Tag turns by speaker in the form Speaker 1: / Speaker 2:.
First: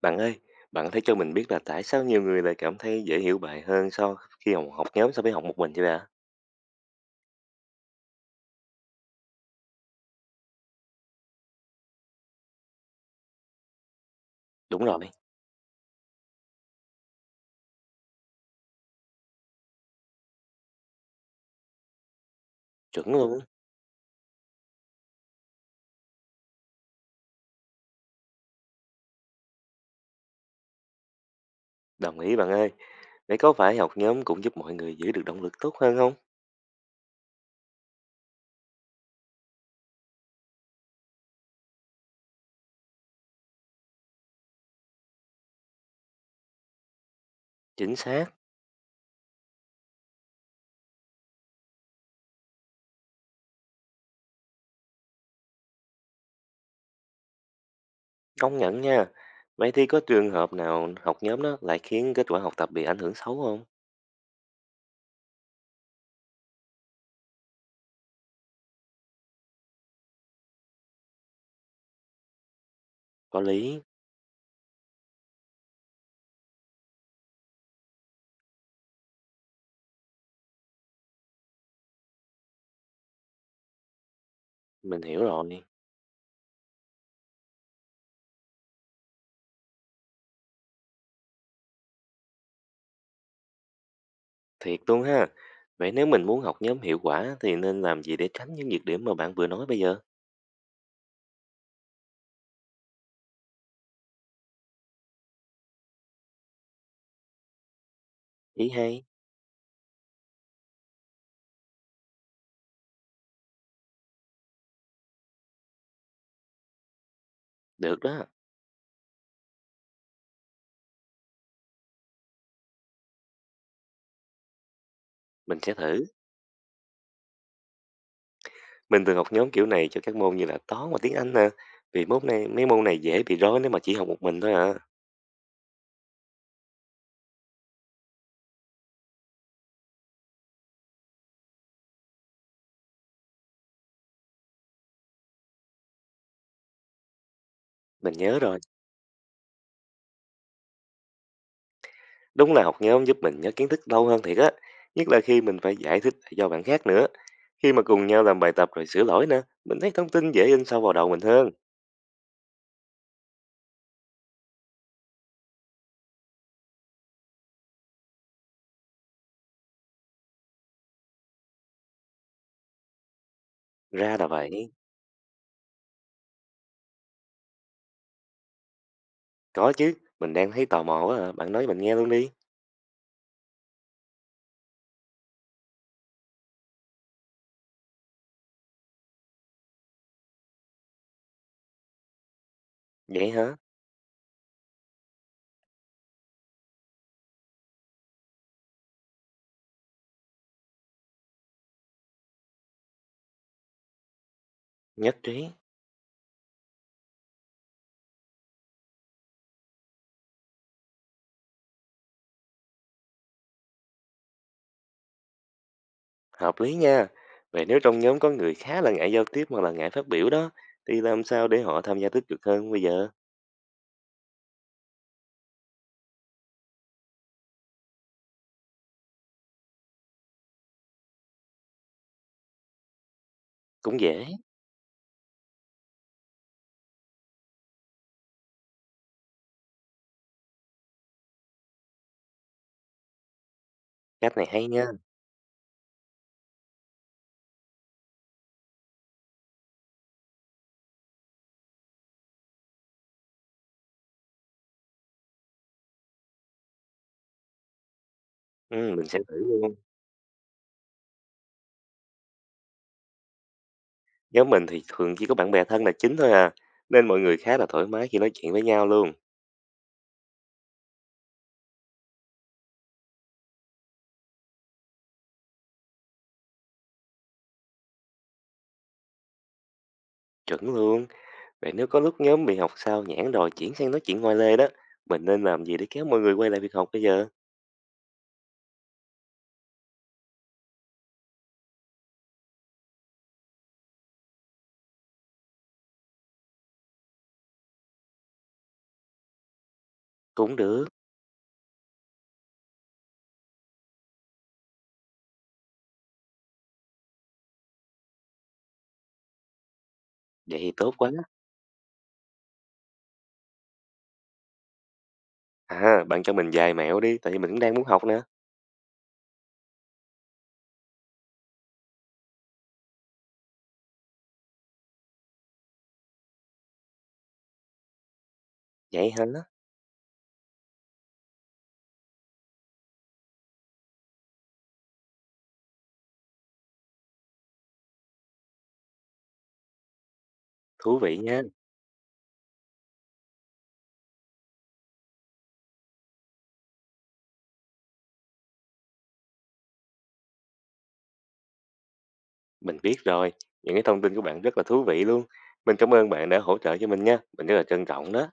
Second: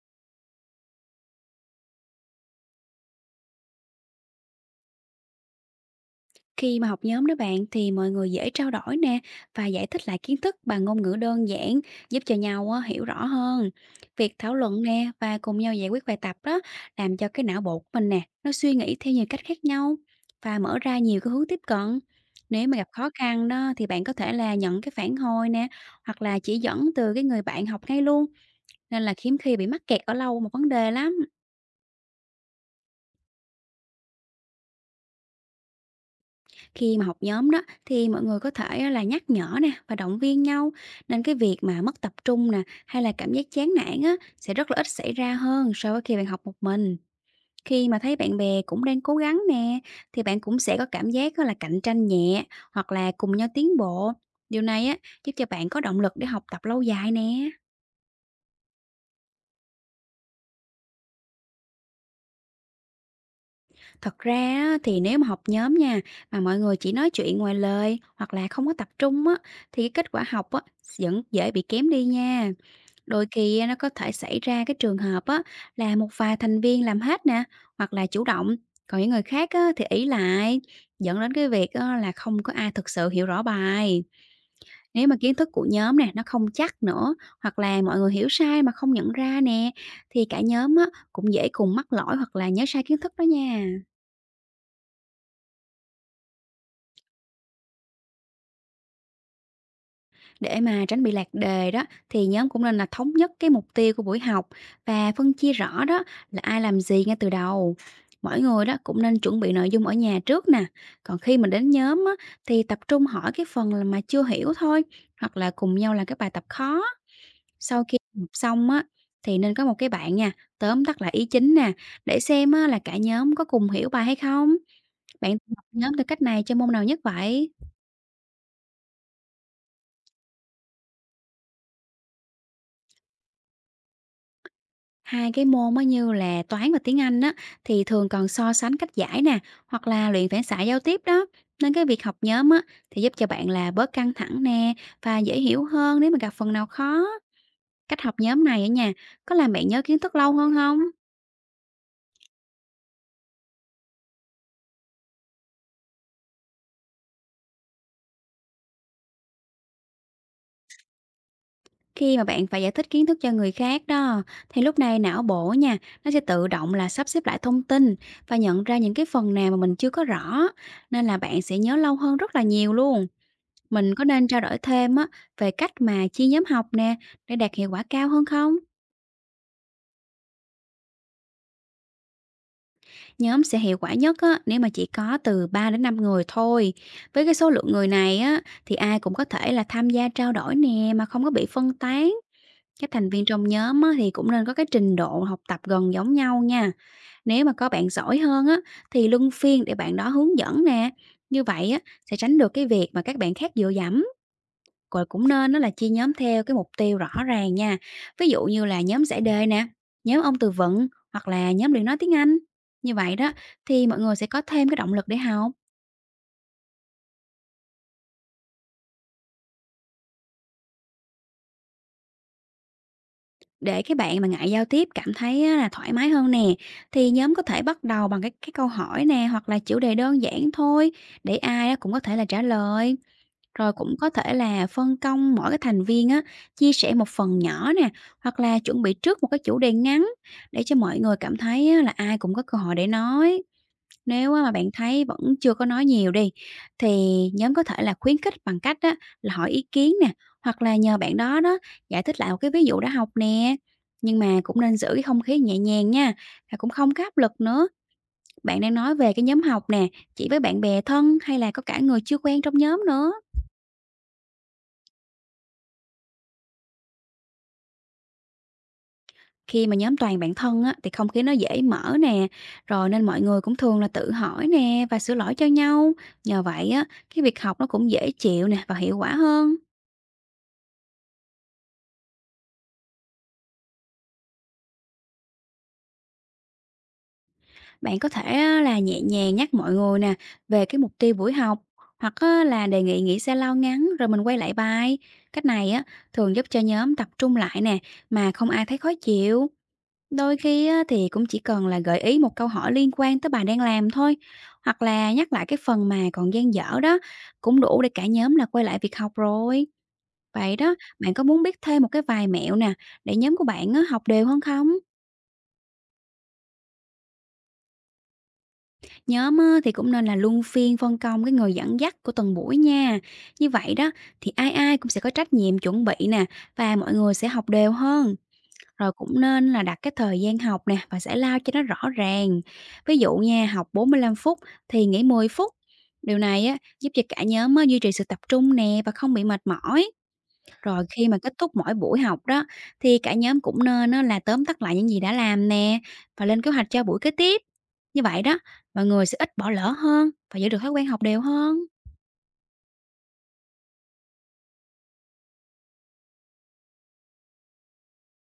Speaker 1: Bạn ơi, bạn có thể cho mình biết là tại sao nhiều người lại cảm thấy dễ hiểu bài hơn so khi học học nhóm so với học một mình vậy ạ?
Speaker 2: Khi mà học nhóm đó bạn thì mọi người dễ trao đổi nè, và giải thích lại kiến thức bằng ngôn ngữ đơn giản giúp cho nhau á, hiểu rõ hơn. Việc thảo luận
Speaker 1: Đúng rồi,
Speaker 2: nè và cùng nhau giải quyết bài tập đó làm cho cái não bộ của mình nè nó suy nghĩ theo nhiều cách khác nhau và mở ra nhiều cái hướng tiếp cận. Nếu mà gặp khó
Speaker 1: chuẩn luôn.
Speaker 2: khăn đó thì bạn có thể là nhận cái phản hồi nè hoặc là chỉ dẫn từ cái người bạn học ngay luôn, nên là hiếm khi bị mắc kẹt ở lâu một vấn đề lắm.
Speaker 1: Đồng ý bạn ơi. Vậy có phải học nhóm cũng giúp mọi người giữ được động lực tốt hơn không?
Speaker 2: Khi mà học nhóm đó thì mọi người có thể á là nhắc nhở nè và động viên nhau, nên cái việc mà mất tập trung nè hay là cảm giác chán nản á sẽ rất là ít xảy ra hơn so với khi bạn học một mình. Khi
Speaker 1: Chính
Speaker 2: mà thấy
Speaker 1: xác,
Speaker 2: bạn bè cũng đang cố gắng nè thì bạn cũng sẽ có cảm giác á là cạnh tranh nhẹ hoặc là cùng nhau tiến bộ. Điều này á giúp cho bạn có động lực để học tập lâu dài nè.
Speaker 1: công nhận nha. Vậy thì có trường hợp nào học nhóm đó lại khiến kết quả học tập bị ảnh hưởng xấu không?
Speaker 2: Thật ra á, thì nếu mà học nhóm nha mà mọi người chỉ nói chuyện ngoài lời hoặc là không có tập trung á, thì cái kết quả học á vẫn dễ bị kém đi nha. Đôi
Speaker 1: Có
Speaker 2: khi á, nó
Speaker 1: lý,
Speaker 2: có thể xảy ra cái trường hợp á, là một vài thành viên làm hết nè hoặc là chủ động, còn những người khác á, thì ỷ lại, dẫn đến cái việc á, là không có ai thực sự hiểu rõ bài.
Speaker 1: mình
Speaker 2: Nếu mà
Speaker 1: hiểu
Speaker 2: kiến thức
Speaker 1: rồi.
Speaker 2: của nhóm nè nó không chắc nữa, hoặc là mọi người hiểu sai mà không nhận ra nè, thì cả nhóm á, cũng dễ cùng mắc lỗi hoặc là nhớ sai kiến thức đó nha.
Speaker 1: Thiệt luôn ha. Vậy nếu mình muốn học nhóm hiệu quả thì nên làm gì để tránh những nhược điểm mà bạn vừa nói bây giờ?
Speaker 2: Để mà tránh bị lạc đề đó, thì nhóm cũng nên là thống nhất cái mục tiêu của buổi học và phân chia rõ đó là ai làm gì ngay từ đầu. Mỗi người
Speaker 1: Ý
Speaker 2: đó
Speaker 1: hay,
Speaker 2: cũng nên chuẩn bị nội dung ở nhà trước nè. Còn khi mình đến nhóm á, thì tập trung hỏi cái phần là mà chưa hiểu thôi, hoặc là cùng nhau làm các bài tập khó. Sau khi
Speaker 1: được đó,
Speaker 2: học xong á, thì nên có một cái bạn nha, tóm tắt lại ý chính nè để xem á, là cả nhóm có cùng hiểu bài hay không. Bạn
Speaker 1: mình
Speaker 2: học
Speaker 1: sẽ
Speaker 2: nhóm
Speaker 1: thử.
Speaker 2: theo cách này cho môn nào nhất vậy?
Speaker 1: Mình thường học nhóm kiểu này cho các môn như là toán và tiếng Anh nè. Vì môn này, mấy môn này dễ bị rối nếu mà chỉ học một mình thôi à.
Speaker 2: Hai cái môn á như là toán và tiếng Anh á, thì thường còn so sánh cách giải nè, hoặc là luyện phản xạ giao tiếp đó. Nên cái việc học nhóm á thì giúp cho bạn là bớt căng thẳng nè, và dễ hiểu hơn nếu mà gặp phần nào khó. Cách
Speaker 1: Mình
Speaker 2: học
Speaker 1: nhớ
Speaker 2: nhóm
Speaker 1: rồi.
Speaker 2: này ở nhà có làm bạn nhớ kiến thức lâu hơn không?
Speaker 1: Đúng là học nhóm giúp mình nhớ kiến thức lâu hơn thiệt á. Nhất là khi mình phải giải thích lại cho bạn khác nữa. Khi mà cùng nhau làm bài tập rồi sửa lỗi nữa, mình thấy thông tin dễ in sâu vào đầu mình hơn.
Speaker 2: Khi mà bạn phải giải thích kiến thức cho người khác đó, thì lúc này não bộ nha, nó sẽ tự động là sắp xếp lại thông tin và nhận ra những cái phần nào mà mình chưa có rõ, nên là bạn sẽ nhớ lâu hơn rất là nhiều luôn. Mình có
Speaker 1: Ra là
Speaker 2: nên trao đổi
Speaker 1: vậy.
Speaker 2: thêm á về cách mà chia nhóm học nè, để đạt hiệu quả cao hơn không?
Speaker 1: Có chứ, mình đang thấy tò mò quá à. Bạn nói mình nghe luôn đi.
Speaker 2: Nhóm sẽ hiệu quả nhất á nếu mà chỉ có từ 3 đến 5 người thôi. Với cái số lượng người này á, thì ai cũng có thể là tham gia trao đổi nè mà không có bị phân tán. Các thành viên
Speaker 1: Vậy
Speaker 2: trong
Speaker 1: hả?
Speaker 2: nhóm á, thì cũng nên có cái trình độ học tập gần giống nhau nha. Nếu mà có bạn giỏi hơn á, thì luân phiên để bạn đó hướng dẫn nè. Như vậy á, sẽ tránh được cái việc mà các bạn khác dựa dẫm. Rồi
Speaker 1: Nhất
Speaker 2: cũng
Speaker 1: trí.
Speaker 2: nên á là chia nhóm theo cái mục tiêu rõ ràng nha. Ví dụ như là nhóm giải đề nè, nhóm ông từ vựng, hoặc là nhóm luyện nói tiếng Anh. Như vậy đó thì mọi người sẽ có thêm cái động lực để học.
Speaker 1: Hợp lý nha. Vậy nếu trong nhóm có người khá là ngại giao tiếp hoặc là ngại phát biểu đó, thì làm sao để họ tham gia tích cực hơn bây giờ?
Speaker 2: Để cái bạn mà ngại giao tiếp cảm thấy á là thoải mái hơn nè, thì nhóm có thể bắt đầu bằng cái câu hỏi nè, hoặc là chủ đề đơn giản thôi, để ai á cũng có thể là trả lời. Rồi cũng
Speaker 1: Cũng
Speaker 2: có
Speaker 1: dễ.
Speaker 2: thể là phân công mỗi cái thành viên á chia sẻ một phần nhỏ nè, hoặc là chuẩn bị trước một cái chủ đề ngắn, để cho mọi người cảm thấy á là ai cũng có cơ hội để nói. Nếu
Speaker 1: Cách
Speaker 2: á
Speaker 1: này
Speaker 2: mà
Speaker 1: hay
Speaker 2: bạn
Speaker 1: nha,
Speaker 2: thấy vẫn chưa có nói nhiều đi, thì nhóm có thể là khuyến khích bằng cách á là hỏi ý kiến nè, hoặc là nhờ bạn đó đó giải thích lại một cái ví dụ đã học nè. Nhưng mà cũng nên giữ cái không khí nhẹ nhàng nha, và cũng không có áp lực nữa. Bạn đang nói
Speaker 1: mình
Speaker 2: về
Speaker 1: sẽ
Speaker 2: cái
Speaker 1: thử
Speaker 2: nhóm học
Speaker 1: luôn.
Speaker 2: nè, chỉ với bạn bè thân hay là có cả người chưa quen trong nhóm nữa.
Speaker 1: Nhóm mình thì thường chỉ có bạn bè thân là chính thôi à, nên mọi người khá là thoải mái khi nói chuyện với nhau luôn.
Speaker 2: Khi mà nhóm toàn bạn thân á, thì không khí nó dễ mở nè, rồi nên mọi người cũng thường là tự hỏi nè và sửa lỗi cho nhau. Nhờ vậy á, cái việc học nó cũng dễ chịu nè và hiệu quả hơn.
Speaker 1: Chuẩn luôn. Vậy nếu có lúc nhóm bị học sao nhãng rồi chuyển sang nói chuyện ngoài lề đó, mình nên làm gì để kéo mọi người quay lại việc học bây giờ?
Speaker 2: Bạn có thể á, là nhẹ nhàng nhắc mọi người nè về cái mục tiêu buổi học, hoặc á, là đề nghị nghỉ giải lao ngắn rồi mình quay lại bài. Cách này á thường giúp cho nhóm tập trung lại nè mà không ai thấy khó chịu. Đôi
Speaker 1: Cũng
Speaker 2: khi á,
Speaker 1: được,
Speaker 2: thì cũng chỉ cần là gợi ý một câu hỏi liên quan tới bài đang làm thôi, hoặc là nhắc lại cái phần mà còn dang dở đó, cũng đủ để cả nhóm là quay lại việc học rồi. Vậy
Speaker 1: vậy thì
Speaker 2: đó,
Speaker 1: tốt quá.
Speaker 2: bạn có muốn biết thêm một cái vài mẹo nè để nhóm của bạn á, học đều hơn không?
Speaker 1: À, bạn cho mình vài mẹo đi, tại vì mình cũng đang muốn học nè.
Speaker 2: Nhóm á, thì cũng nên là luân phiên phân công cái người dẫn dắt của từng buổi nha. Như vậy đó thì ai ai cũng sẽ có trách nhiệm chuẩn bị nè, và mọi người sẽ học đều hơn. Rồi
Speaker 1: Vậy
Speaker 2: cũng
Speaker 1: hả?
Speaker 2: nên là đặt cái thời gian học nè và giải lao cho nó rõ ràng. Ví dụ nha, học 45 phút thì nghỉ 10 phút. Điều này á, giúp cho cả nhóm á, duy trì sự tập trung nè và không bị mệt mỏi. Rồi
Speaker 1: Thú
Speaker 2: khi
Speaker 1: vị
Speaker 2: mà kết
Speaker 1: nha.
Speaker 2: thúc mỗi buổi học đó, thì cả nhóm cũng nên á là tóm tắt lại những gì đã làm nè và lên kế hoạch cho buổi kế tiếp. Như vậy đó, mọi người sẽ ít bỏ lỡ hơn và giữ được thói quen học đều hơn.
Speaker 1: Mình biết rồi, những cái thông tin của bạn rất là thú vị luôn. Mình cảm ơn bạn đã hỗ trợ cho mình nha, mình rất là trân trọng đó.